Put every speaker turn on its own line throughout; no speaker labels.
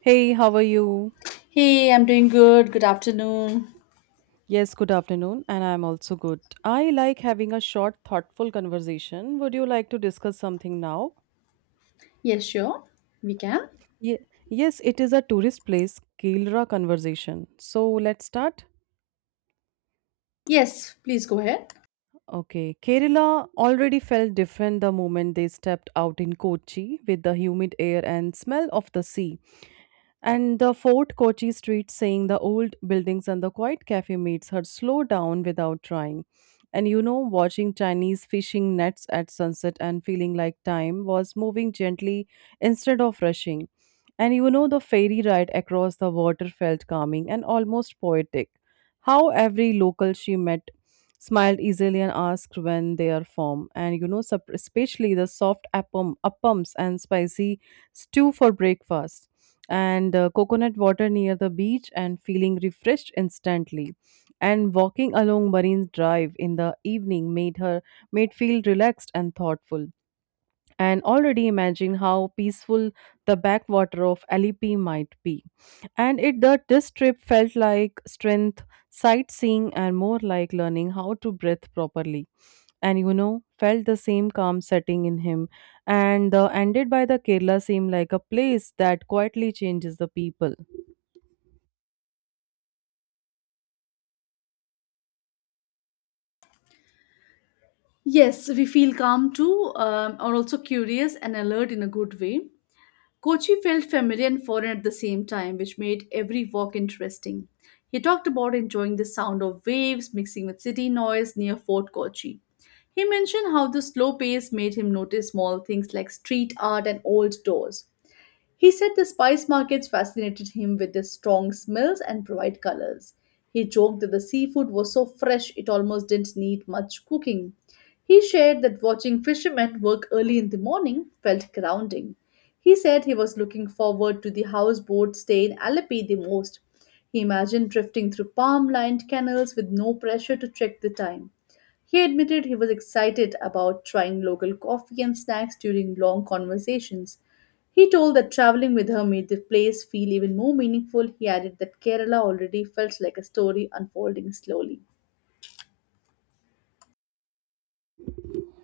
Hey, how are you?
Hey, I'm doing good. Good afternoon.
Yes, good afternoon, and I'm also good. I like having a short, thoughtful conversation. Would you like to discuss something now?
Yes, sure. We can.
Ye- yes, it is a tourist place, Kerala conversation. So let's start.
Yes, please go ahead.
Okay, Kerala already felt different the moment they stepped out in Kochi with the humid air and smell of the sea. And the Fort Kochi street saying the old buildings and the quiet cafe makes her slow down without trying. And you know, watching Chinese fishing nets at sunset and feeling like time was moving gently instead of rushing. And you know, the ferry ride across the water felt calming and almost poetic. How every local she met smiled easily and asked when they are formed. And you know, especially the soft appams and spicy stew for breakfast, and coconut water near the beach, and feeling refreshed instantly. And walking along Marine Drive in the evening made feel relaxed and thoughtful and already imagine how peaceful the backwater of Alipi might be. And it that this trip felt like strength, sightseeing, and more like learning how to breathe properly. And you know, felt the same calm setting in him. And the ended by the Kerala seemed like a place that quietly changes the people.
Yes, we feel calm too, are also curious and alert in a good way. Kochi felt familiar and foreign at the same time, which made every walk interesting. He talked about enjoying the sound of waves mixing with city noise near Fort Kochi. He mentioned how the slow pace made him notice small things like street art and old doors. He said the spice markets fascinated him with their strong smells and bright colors. He joked that the seafood was so fresh it almost didn't need much cooking. He shared that watching fishermen work early in the morning felt grounding. He said he was looking forward to the houseboat stay in Alleppey the most. He imagined drifting through palm lined canals with no pressure to check the time. He admitted he was excited about trying local coffee and snacks during long conversations. He told that traveling with her made the place feel even more meaningful. He added that Kerala already felt like a story unfolding slowly.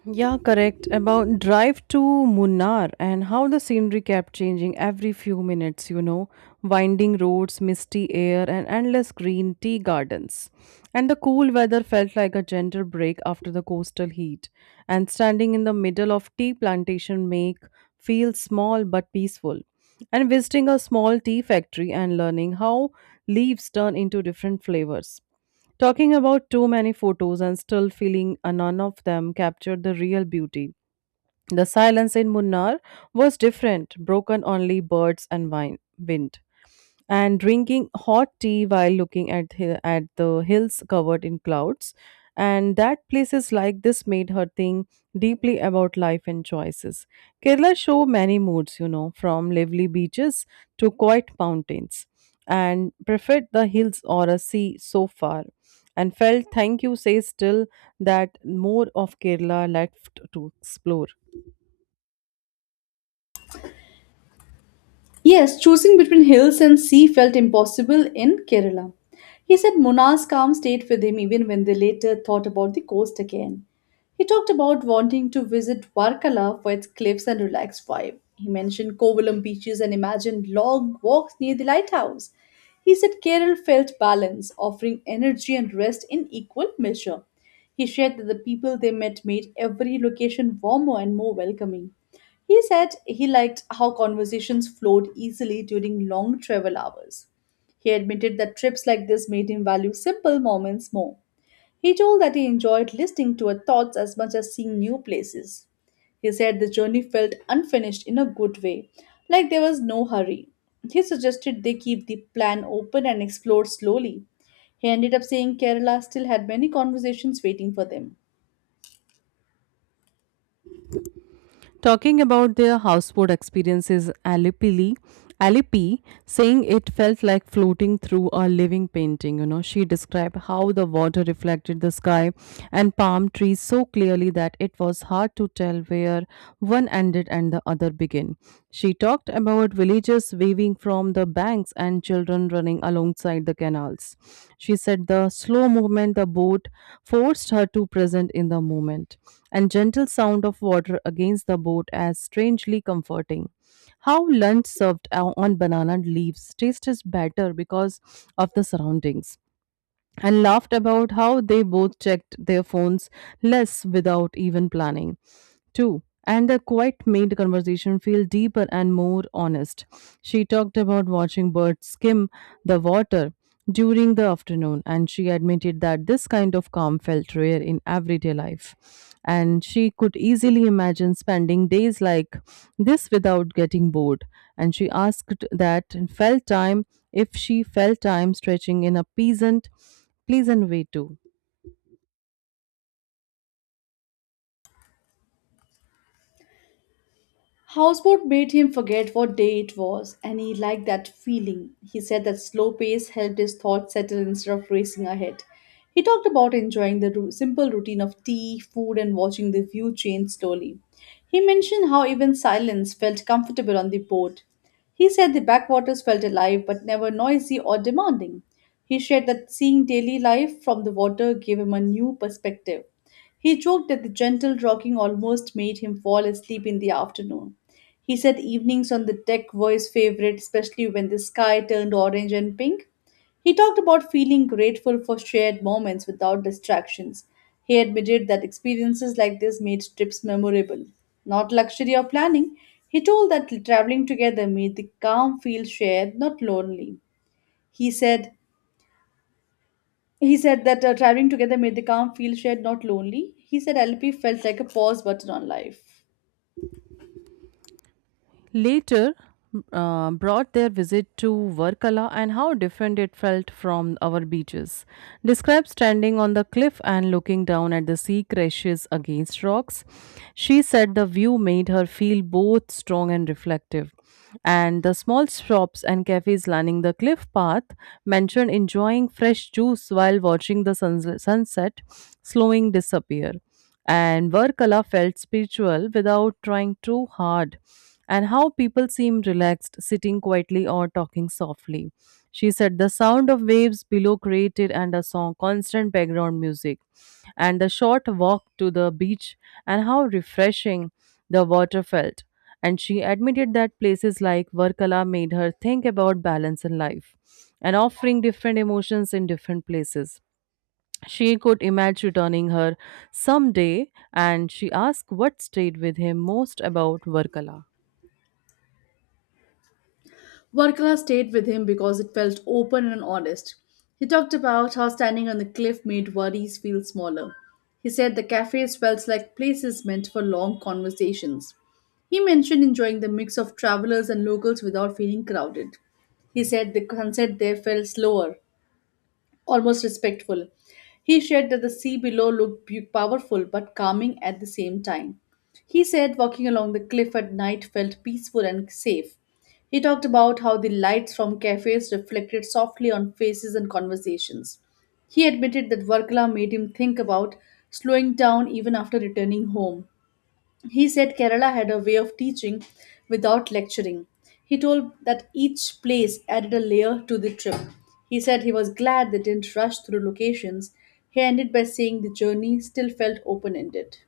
Yeah, correct. About drive to Munnar and how the scenery kept changing every few minutes, you know, winding roads, misty air, and endless green tea gardens. And the cool weather felt like a gentle break after the coastal heat. And standing in the middle of tea plantation make feel small but peaceful. And visiting a small tea factory and learning how leaves turn into different flavors. Talking about too many photos and still feeling none of them captured the real beauty. The silence in Munnar was different, broken only birds and wind and drinking hot tea while looking at at the hills covered in clouds and that places like this made her think deeply about life and choices. Kerala show many moods, you know, from lively beaches to quiet mountains and preferred the hills or a sea so far and felt thank you says still that more of Kerala left to explore.
Yes, choosing between hills and sea felt impossible in Kerala. He said Munar's calm stayed with him even when they later thought about the coast again. He talked about wanting to visit Varkala for its cliffs and relaxed vibe. He mentioned Kovalam beaches and imagined long walks near the lighthouse. He said Kerala felt balance, offering energy and rest in equal measure. He shared that the people they met made every location warmer and more welcoming. He said he liked how conversations flowed easily during long travel hours. He admitted that trips like this made him value simple moments more. He told that he enjoyed listening to her thoughts as much as seeing new places. He said the journey felt unfinished in a good way, like there was no hurry. He suggested they keep the plan open and explore slowly. He ended up saying Kerala still had many conversations waiting for them.
Talking about their houseboat experiences Alipi, saying it felt like floating through a living painting. You know, she described how the water reflected the sky and palm trees so clearly that it was hard to tell where one ended and the other began. She talked about villages, waving from the banks and children running alongside the canals. She said the slow movement the boat forced her to present in the moment, and gentle sound of water against the boat as strangely comforting. How lunch served on banana leaves tastes better because of the surroundings and laughed about how they both checked their phones less without even planning. Two, and the quiet made the conversation feel deeper and more honest. She talked about watching birds skim the water during the afternoon, and she admitted that this kind of calm felt rare in everyday life. And she could easily imagine spending days like this without getting bored. And she asked that felt time if she felt time stretching in a pleasant way too.
Houseboat made him forget what day it was, and he liked that feeling. He said that slow pace helped his thoughts settle instead of racing ahead. He talked about enjoying the simple routine of tea, food, and watching the view change slowly. He mentioned how even silence felt comfortable on the boat. He said the backwaters felt alive but never noisy or demanding. He shared that seeing daily life from the water gave him a new perspective. He joked that the gentle rocking almost made him fall asleep in the afternoon. He said evenings on the deck were his favorite, especially when the sky turned orange and pink. He talked about feeling grateful for shared moments without distractions. He admitted that experiences like this made trips memorable. Not luxury or planning, he told that traveling together made the calm feel shared, not lonely. He said he said that traveling together made the calm feel shared, not lonely. He said LP felt like a pause button on life.
Later brought their visit to Varkala and how different it felt from our beaches. Described standing on the cliff and looking down at the sea crashes against rocks, she said the view made her feel both strong and reflective. And the small shops and cafes lining the cliff path mentioned enjoying fresh juice while watching the sunset slowing disappear and Varkala felt spiritual without trying too hard, and how people seemed relaxed, sitting quietly or talking softly. She said the sound of waves below created and a song, constant background music, and the short walk to the beach, and how refreshing the water felt. And she admitted that places like Varkala made her think about balance in life and offering different emotions in different places she could imagine returning her someday, and she asked what stayed with him most about Varkala.
Varkala stayed with him because it felt open and honest. He talked about how standing on the cliff made worries feel smaller. He said the cafes felt like places meant for long conversations. He mentioned enjoying the mix of travelers and locals without feeling crowded. He said the sunset there felt slower, almost respectful. He shared that the sea below looked powerful but calming at the same time. He said walking along the cliff at night felt peaceful and safe. He talked about how the lights from cafes reflected softly on faces and conversations. He admitted that Varkala made him think about slowing down even after returning home. He said Kerala had a way of teaching without lecturing. He told that each place added a layer to the trip. He said he was glad they didn't rush through locations. He ended by saying the journey still felt open ended.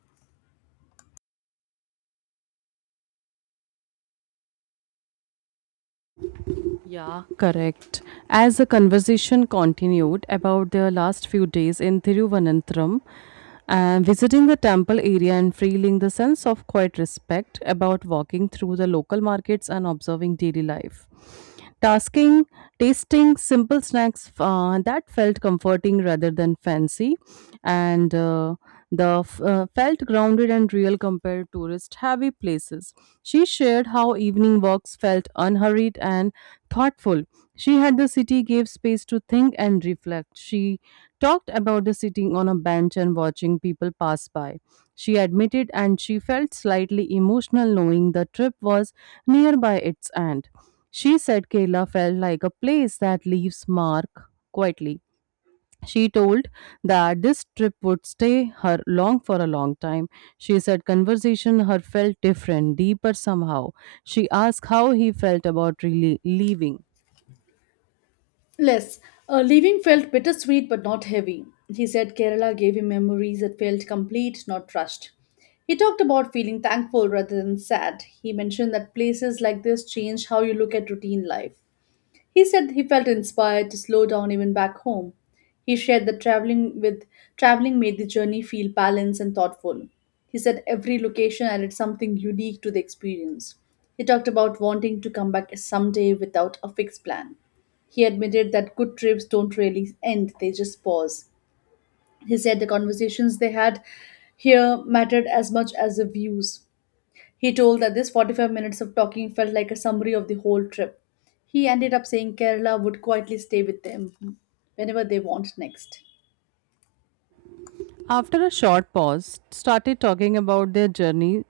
Yeah, correct. As the conversation continued about their last few days in Thiruvananthapuram, and visiting the temple area and feeling the sense of quiet respect about walking through the local markets and observing daily life. Tasking, tasting simple snacks that felt comforting rather than fancy, and the felt grounded and real compared to tourist heavy places. She shared how evening walks felt unhurried and thoughtful. She had the city gave space to think and reflect. She talked about the sitting on a bench and watching people pass by. She admitted and she felt slightly emotional knowing the trip was nearby its end. She said Kerala felt like a place that leaves mark quietly. She told that this trip would stay her long for a long time. She said conversation her felt different, deeper somehow. She asked how he felt about really leaving.
Less. Leaving felt bittersweet but not heavy. He said Kerala gave him memories that felt complete, not rushed. He talked about feeling thankful rather than sad. He mentioned that places like this change how you look at routine life. He said he felt inspired to slow down even back home. He shared that traveling made the journey feel balanced and thoughtful. He said every location added something unique to the experience. He talked about wanting to come back someday without a fixed plan. He admitted that good trips don't really end, they just pause. He said the conversations they had here mattered as much as the views. He told that this 45 minutes of talking felt like a summary of the whole trip. He ended up saying Kerala would quietly stay with them whenever they want next.
After a short pause, started talking about their journey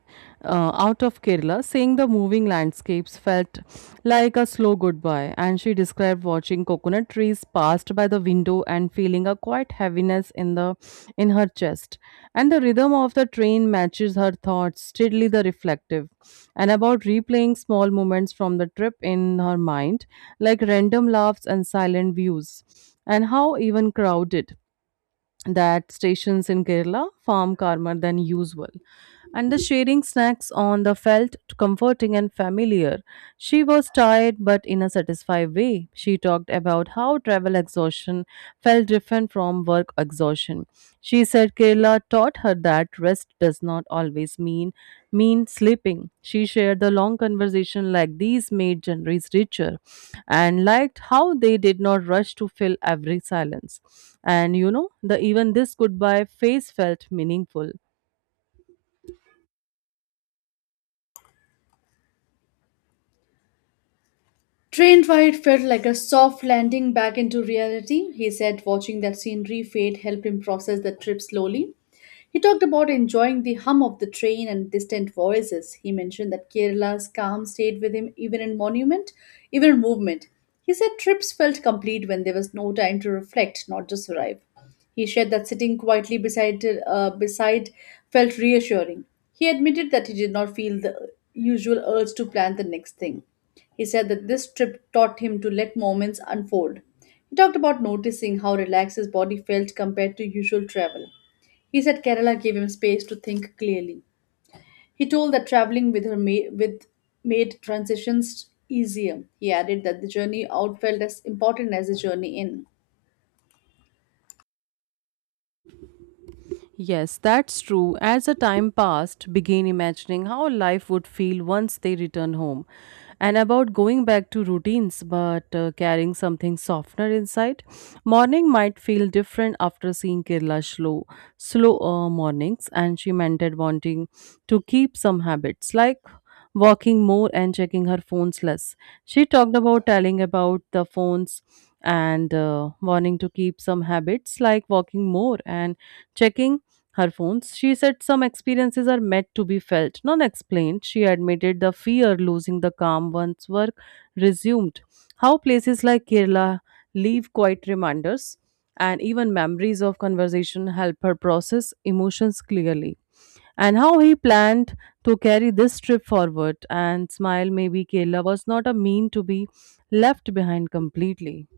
out of Kerala, saying the moving landscapes felt like a slow goodbye. And she described watching coconut trees passed by the window and feeling a quiet heaviness in the in her chest. And the rhythm of the train matches her thoughts, steadily the reflective, and about replaying small moments from the trip in her mind, like random laughs and silent views, and how even crowded that stations in Kerala farm calmer than usual. And the sharing snacks on the felt comforting and familiar. She was tired but in a satisfied way. She talked about how travel exhaustion felt different from work exhaustion. She said Kayla taught her that rest does not always mean sleeping. She shared the long conversation like these made January's richer and liked how they did not rush to fill every silence. And you know, the even this goodbye face felt meaningful.
Train ride felt like a soft landing back into reality, he said, watching that scenery fade helped him process the trip slowly. He talked about enjoying the hum of the train and distant voices. He mentioned that Kerala's calm stayed with him even in monument, even in movement. He said trips felt complete when there was no time to reflect, not just arrive. He shared that sitting quietly beside felt reassuring. He admitted that he did not feel the usual urge to plan the next thing. He said that this trip taught him to let moments unfold. He talked about noticing how relaxed his body felt compared to usual travel. He said Kerala gave him space to think clearly. He told that traveling with with made transitions easier. He added that the journey out felt as important as the journey in.
Yes, that's true. As the time passed, began imagining how life would feel once they return home, and about going back to routines but carrying something softener inside. Morning might feel different after seeing Kerala slow mornings, and she mentioned wanting to keep some habits like walking more and checking her phones less. She talked about telling about the phones and wanting to keep some habits like walking more and checking her phones. She said some experiences are meant to be felt, not explained. She admitted the fear losing the calm once work resumed. How places like Kerala leave quiet reminders and even memories of conversation help her process emotions clearly. And how he planned to carry this trip forward and smile maybe Kerala was not a mean to be left behind completely.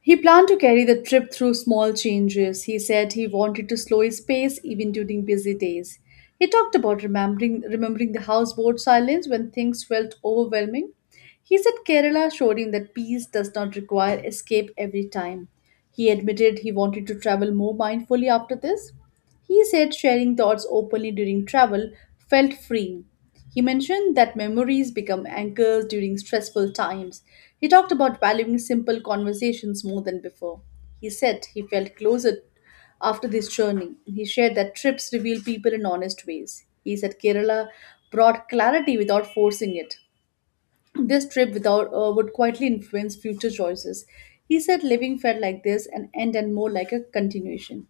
He planned to carry the trip through small changes. He said he wanted to slow his pace even during busy days. He talked about remembering the houseboat silence when things felt overwhelming. He said Kerala showed him that peace does not require escape every time. He admitted he wanted to travel more mindfully after this. He said sharing thoughts openly during travel felt freeing. He mentioned that memories become anchors during stressful times. He talked about valuing simple conversations more than before. He said he felt closer after this journey. He shared that trips reveal people in honest ways. He said Kerala brought clarity without forcing it. This trip without would quietly influence future choices. He said living felt like this an end and more like a continuation.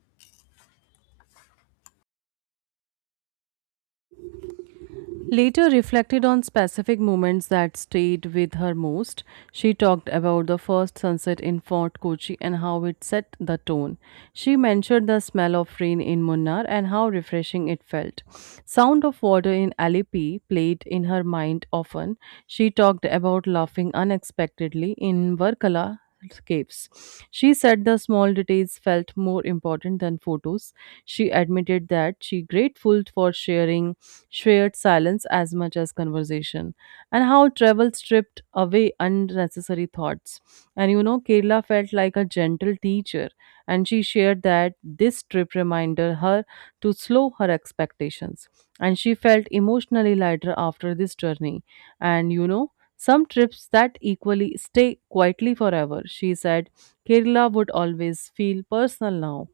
Later reflected on specific moments that stayed with her most. She talked about the first sunset in Fort Kochi and how it set the tone. She mentioned the smell of rain in Munnar and how refreshing it felt. Sound of water in Alleppey played in her mind often. She talked about laughing unexpectedly in Varkala caves. She said the small details felt more important than photos. She admitted that she grateful for sharing shared silence as much as conversation, and how travel stripped away unnecessary thoughts. And you know, Kerala felt like a gentle teacher, and she shared that this trip reminded her to slow her expectations. And she felt emotionally lighter after this journey. And you know, some trips that equally stay quietly forever, she said, Kerala would always feel personal now.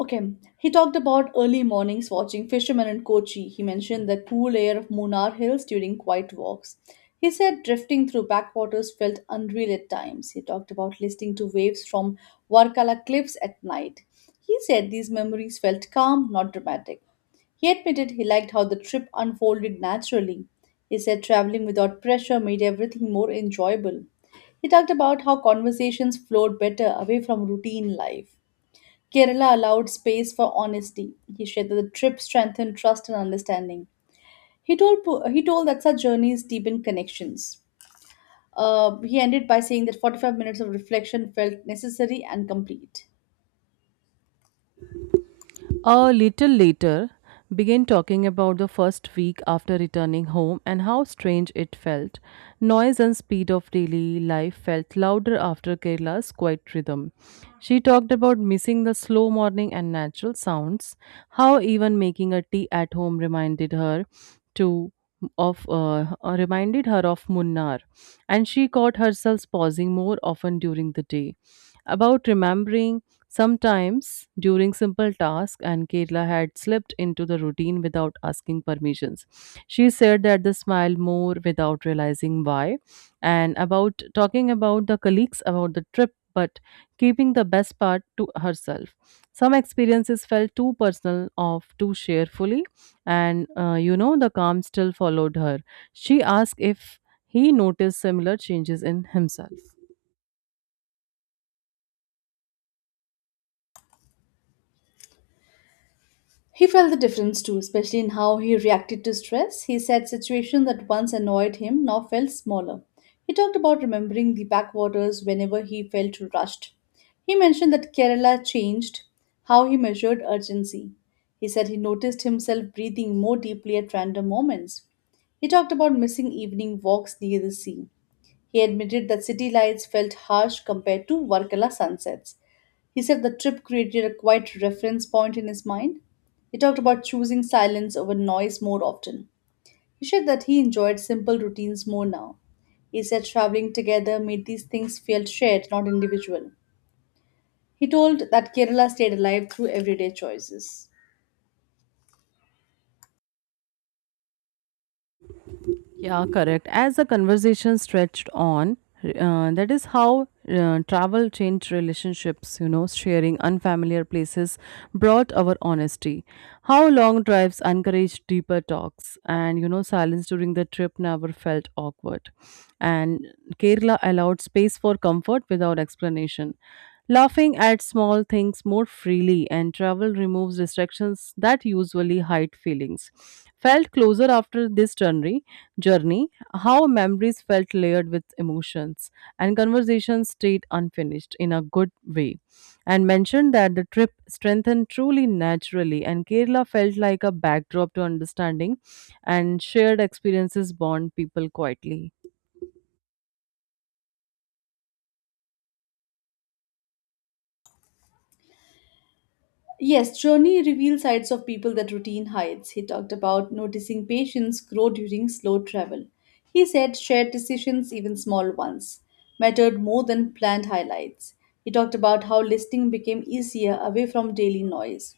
Okay, he talked about early mornings watching fishermen in Kochi. He mentioned the cool air of Munnar Hills during quiet walks. He said drifting through backwaters felt unreal at times. He talked about listening to waves from Varkala cliffs at night. He said these memories felt calm, not dramatic. He admitted he liked how the trip unfolded naturally. He said traveling without pressure made everything more enjoyable. He talked about how conversations flowed better away from routine life. Kerala allowed space for honesty. He shared that the trip strengthened trust and understanding. He told that such journeys deepen connections. He ended by saying that 45 minutes of reflection felt necessary and complete.
A little later, began talking about the first week after returning home and how strange it felt. Noise and speed of daily life felt louder after Kerala's quiet rhythm. She talked about missing the slow morning and natural sounds, how even making a tea at home reminded her to of reminded her of Munnar, and she caught herself pausing more often during the day about remembering sometimes during simple tasks and Kerala had slipped into the routine without asking permissions. She said that the smile more without realizing why and about talking about the colleagues about the trip but keeping the best part to herself. Some experiences felt too personal of to share fully, and you know, the calm still followed her. She asked if he noticed similar changes in himself.
He felt the difference too, especially in how he reacted to stress. He said situations that once annoyed him now felt smaller. He talked about remembering the backwaters whenever he felt rushed. He mentioned that Kerala changed how he measured urgency. He said he noticed himself breathing more deeply at random moments. He talked about missing evening walks near the sea. He admitted that city lights felt harsh compared to Varkala sunsets. He said the trip created a quiet reference point in his mind. He talked about choosing silence over noise more often. He shared that he enjoyed simple routines more now. He said traveling together made these things feel shared, not individual. He told that Kerala stayed alive through everyday choices.
Yeah, correct. As the conversation stretched on, that is how travel changed relationships, you know, sharing unfamiliar places brought our honesty. How long drives encouraged deeper talks, and, you know, silence during the trip never felt awkward. And Kerala allowed space for comfort without explanation. Laughing at small things more freely, and travel removes distractions that usually hide feelings. Felt closer after this journey, how memories felt layered with emotions and conversations stayed unfinished in a good way. And mentioned that the trip strengthened truly naturally, and Kerala felt like a backdrop to understanding and shared experiences bond people quietly.
Yes, journey reveals sides of people that routine hides. He talked about noticing patients grow during slow travel. He said shared decisions, even small ones, mattered more than planned highlights. He talked about how listening became easier away from daily noise.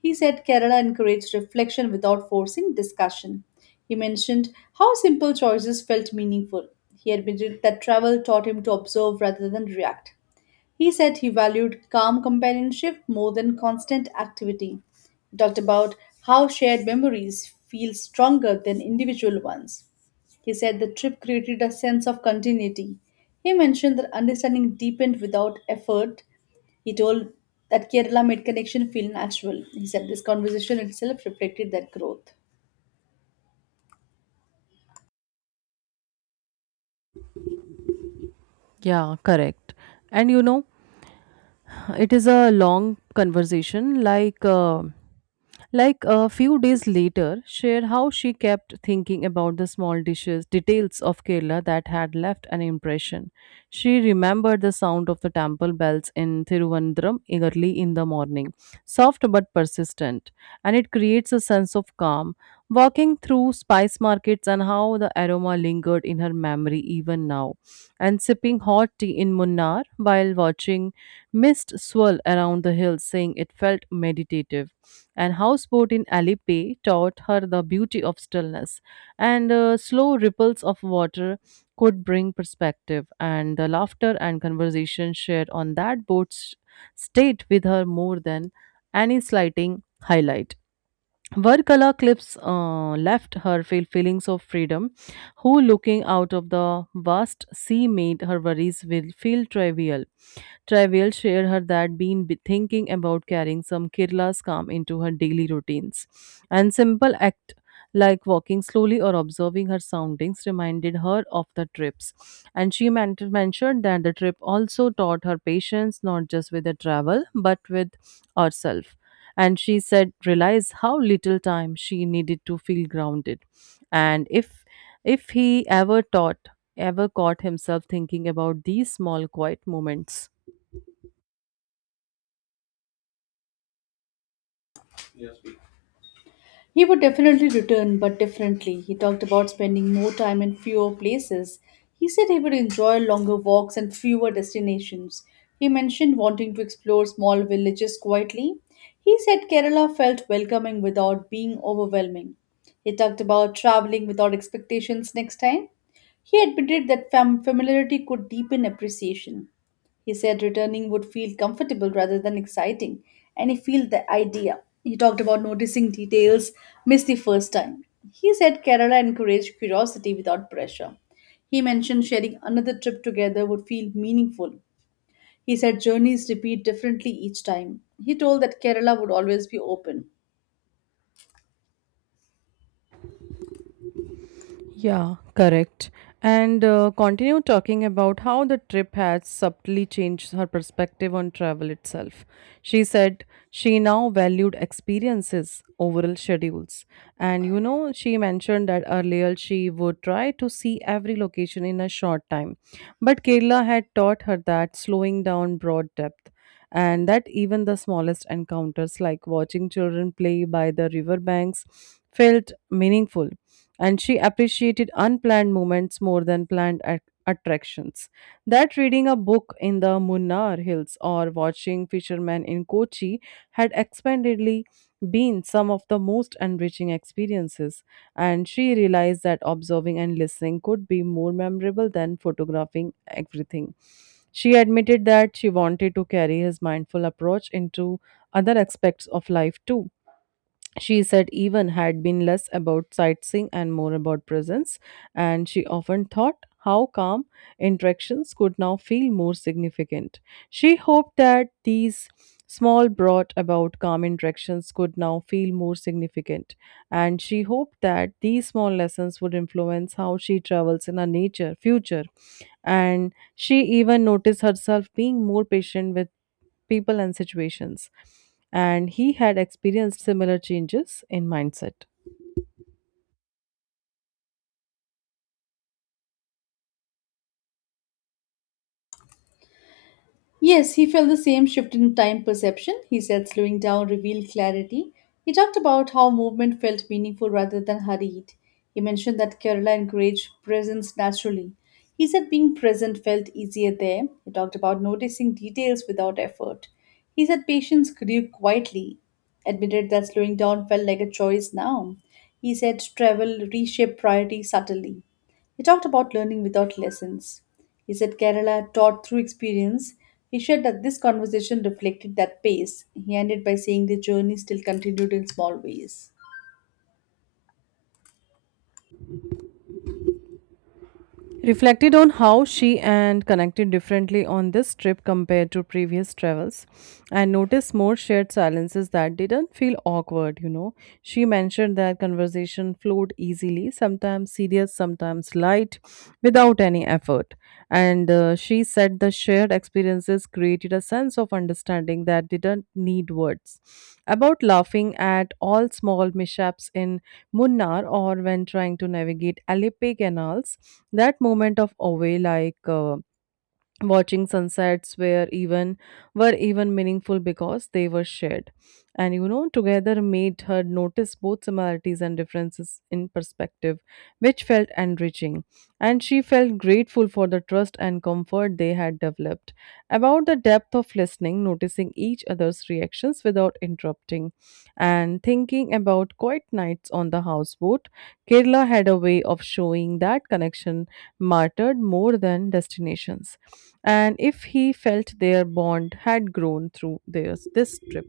He said Kerala encouraged reflection without forcing discussion. He mentioned how simple choices felt meaningful. He admitted that travel taught him to observe rather than react. He said he valued calm companionship more than constant activity. He talked about how shared memories feel stronger than individual ones. He said the trip created a sense of continuity. He mentioned that understanding deepened without effort. He told that Kerala made connection feel natural. He said this conversation itself reflected that growth.
Yeah, correct. And you know, it is a long conversation. Like a few days later, shared how she kept thinking about the small dishes, details of Kerala that had left an impression. She remembered the sound of the temple bells in Thiruvananthapuram early in the morning, soft but persistent, and it creates a sense of calm. Walking through spice markets and how the aroma lingered in her memory even now, and sipping hot tea in Munnar while watching mist swirl around the hills, saying it felt meditative, and houseboat in Alipe taught her the beauty of stillness, and slow ripples of water could bring perspective, and the laughter and conversation shared on that stayed with her more than any slighting highlight. Varkala clips left her feel feelings of freedom, who looking out of the vast sea made her worries will feel trivial. Trivial shared her that thinking about carrying some Kerala's calm into her daily routines. And simple act like walking slowly or observing her soundings reminded her of the trips. And she mentioned that the trip also taught her patience, not just with the travel but with herself, and she said realize how little time she needed to feel grounded. And if he ever taught ever caught himself thinking about these small quiet moments.
He would definitely return, but differently. He talked about spending more time in fewer places. He said he would enjoy longer walks and fewer destinations. He mentioned wanting to explore small villages quietly. He said Kerala felt welcoming without being overwhelming. He talked about traveling without expectations next time. He admitted that familiarity could deepen appreciation. He said returning would feel comfortable rather than exciting, and he felt the idea. He talked about noticing details missed the first time. He said Kerala encouraged curiosity without pressure. He mentioned sharing another trip together would feel meaningful. He said journeys repeat differently each time. He told that Kerala would always be open.
Yeah, correct. And continue talking about how the trip had subtly changed her perspective on travel itself. She said she now valued experiences over schedules. And you know, she mentioned that earlier she would try to see every location in a short time. But Kerala had taught her that slowing down broad depth. And that even the smallest encounters, like watching children play by the riverbanks, felt meaningful, and she appreciated unplanned moments more than attractions. That reading a book in the Munnar Hills or watching fishermen in Kochi had expandedly been some of the most enriching experiences, and she realized that observing and listening could be more memorable than photographing everything. She admitted that she wanted to carry his mindful approach into other aspects of life too. She said even had been less about sightseeing and more about presence, and she often thought how calm interactions could now feel more significant. She hoped that these small brought about calm interactions could now feel more significant, and she hoped that these small lessons would influence how she travels in her nature future. And she even noticed herself being more patient with people and situations, and he had experienced similar changes in mindset.
Yes, he felt the same shift in time perception. He said slowing down revealed clarity. He talked about how movement felt meaningful rather than hurried. He mentioned that Kerala encouraged presence naturally. He said being present felt easier there. He talked about noticing details without effort. He said patience grew quietly, admitted that slowing down felt like a choice now. He said travel reshaped priorities subtly. He talked about learning without lessons. He said Kerala taught through experience. He shared that this conversation reflected that pace. He ended by saying the journey still continued in small ways.
Reflected on how she and connected differently on this trip compared to previous travels, and noticed more shared silences that didn't feel awkward, you know. She mentioned that conversation flowed easily, sometimes serious, sometimes light, without any effort. And she said the shared experiences created a sense of understanding that didn't need words. About laughing at all small mishaps in Munnar or when trying to navigate Alipe canals, that moment of awe, watching sunsets were even meaningful because they were shared, and you know together made her notice both similarities and differences in perspective, which felt enriching, and she felt grateful for the trust and comfort they had developed, about the depth of listening, noticing each other's reactions without interrupting and thinking about quiet nights on the houseboat. Kerala had a way of showing that connection mattered more than destinations, and if he felt their bond had grown through theirs this trip.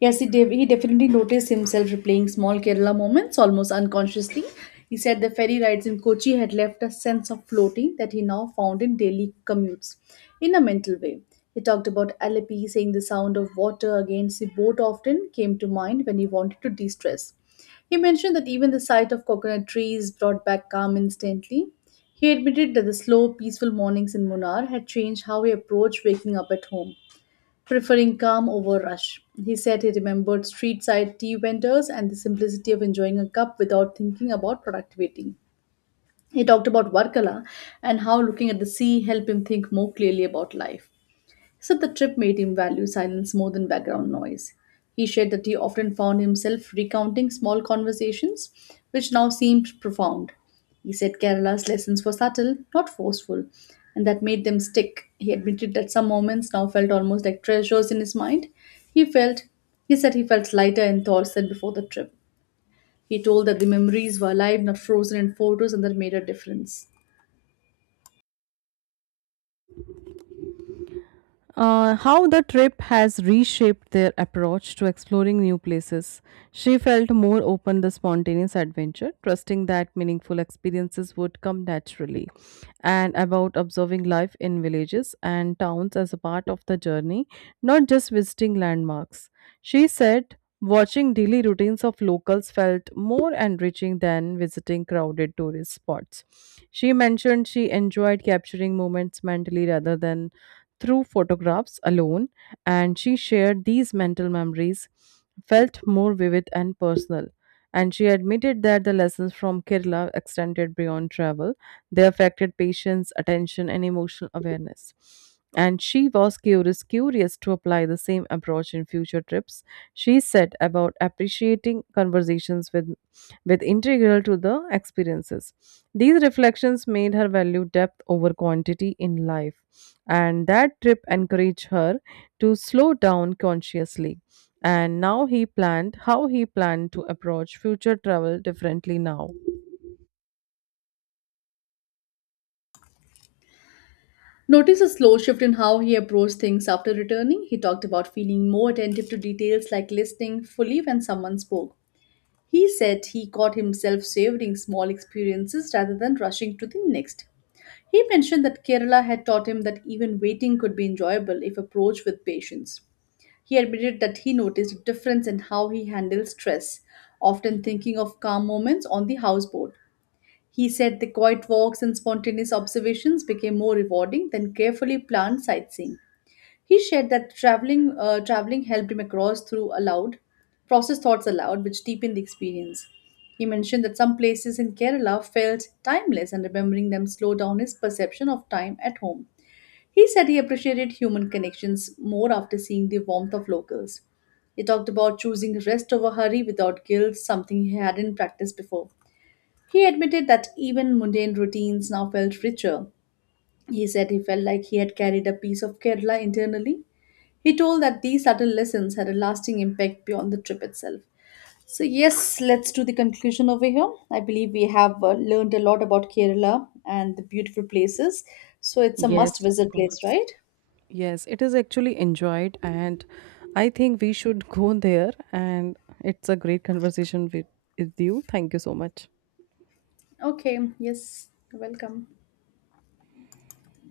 Yes, he definitely noticed himself replaying small Kerala moments almost unconsciously. He said the ferry rides in Kochi had left a sense of floating that he now found in daily commutes in a mental way. He talked about Alleppey, saying the sound of water against the boat often came to mind when he wanted to de stress. He mentioned that even the sight of coconut trees brought back calm instantly. He admitted that the slow, peaceful mornings in Munnar had changed how he approached waking up at home, preferring calm over rush. He said he remembered street side tea vendors and the simplicity of enjoying a cup without thinking about productivity. He talked about Varkala and how looking at the sea helped him think more clearly about life. He said the trip made him value silence more than background noise. He shared that he often found himself recounting small conversations, which now seemed profound. He said Kerala's lessons were subtle, not forceful, and that made them stick. He admitted that some moments now felt almost like treasures in his mind. He felt he said he felt lighter in thoughts than before the trip. He told that the memories were alive, not frozen in photos, and that made a difference.
How the trip has reshaped their approach to exploring new places. She felt more open to spontaneous adventure, trusting that meaningful experiences would come naturally, and about observing life in villages and towns as a part of the journey, not just visiting landmarks. She said, watching daily routines of locals felt more enriching than visiting crowded tourist spots. She mentioned she enjoyed capturing moments mentally rather than through photographs alone, and she shared these mental memories felt more vivid and personal. And she admitted that the lessons from Kerala extended beyond travel. They affected patience, attention, and emotional awareness. And she was curious to apply the same approach in future trips. She said about appreciating conversations with integral to the experiences. These reflections made her value depth over quantity in life, and that trip encouraged her to slow down consciously. And now he planned how he planned to approach future travel differently now.
Notice a slow shift in how he approached things after returning. He talked about feeling more attentive to details, like listening fully when someone spoke. He said he caught himself savoring small experiences rather than rushing to the next. He mentioned that Kerala had taught him that even waiting could be enjoyable if approached with patience. He admitted that he noticed a difference in how he handles stress, often thinking of calm moments on the houseboat. He said the quiet walks and spontaneous observations became more rewarding than carefully planned sightseeing. He shared that traveling helped him across through aloud, process thoughts aloud, which deepened the experience. He mentioned that some places in Kerala felt timeless, and remembering them slowed down his perception of time at home. He said he appreciated human connections more after seeing the warmth of locals. He talked about choosing rest over hurry without guilt, something he hadn't practiced before. He admitted that even mundane routines now felt richer. He said he felt like he had carried a piece of Kerala internally. He told that these subtle lessons had a lasting impact beyond the trip itself. So, yes, let's do the conclusion over here. I believe we have learned a lot about Kerala and the beautiful places. So, it's a must
Yes, of
visit place,
course.
right?
Yes, it is actually enjoyed, and I think we should go there. And it's a great conversation with you. Thank you so much.
Okay, yes, you're welcome.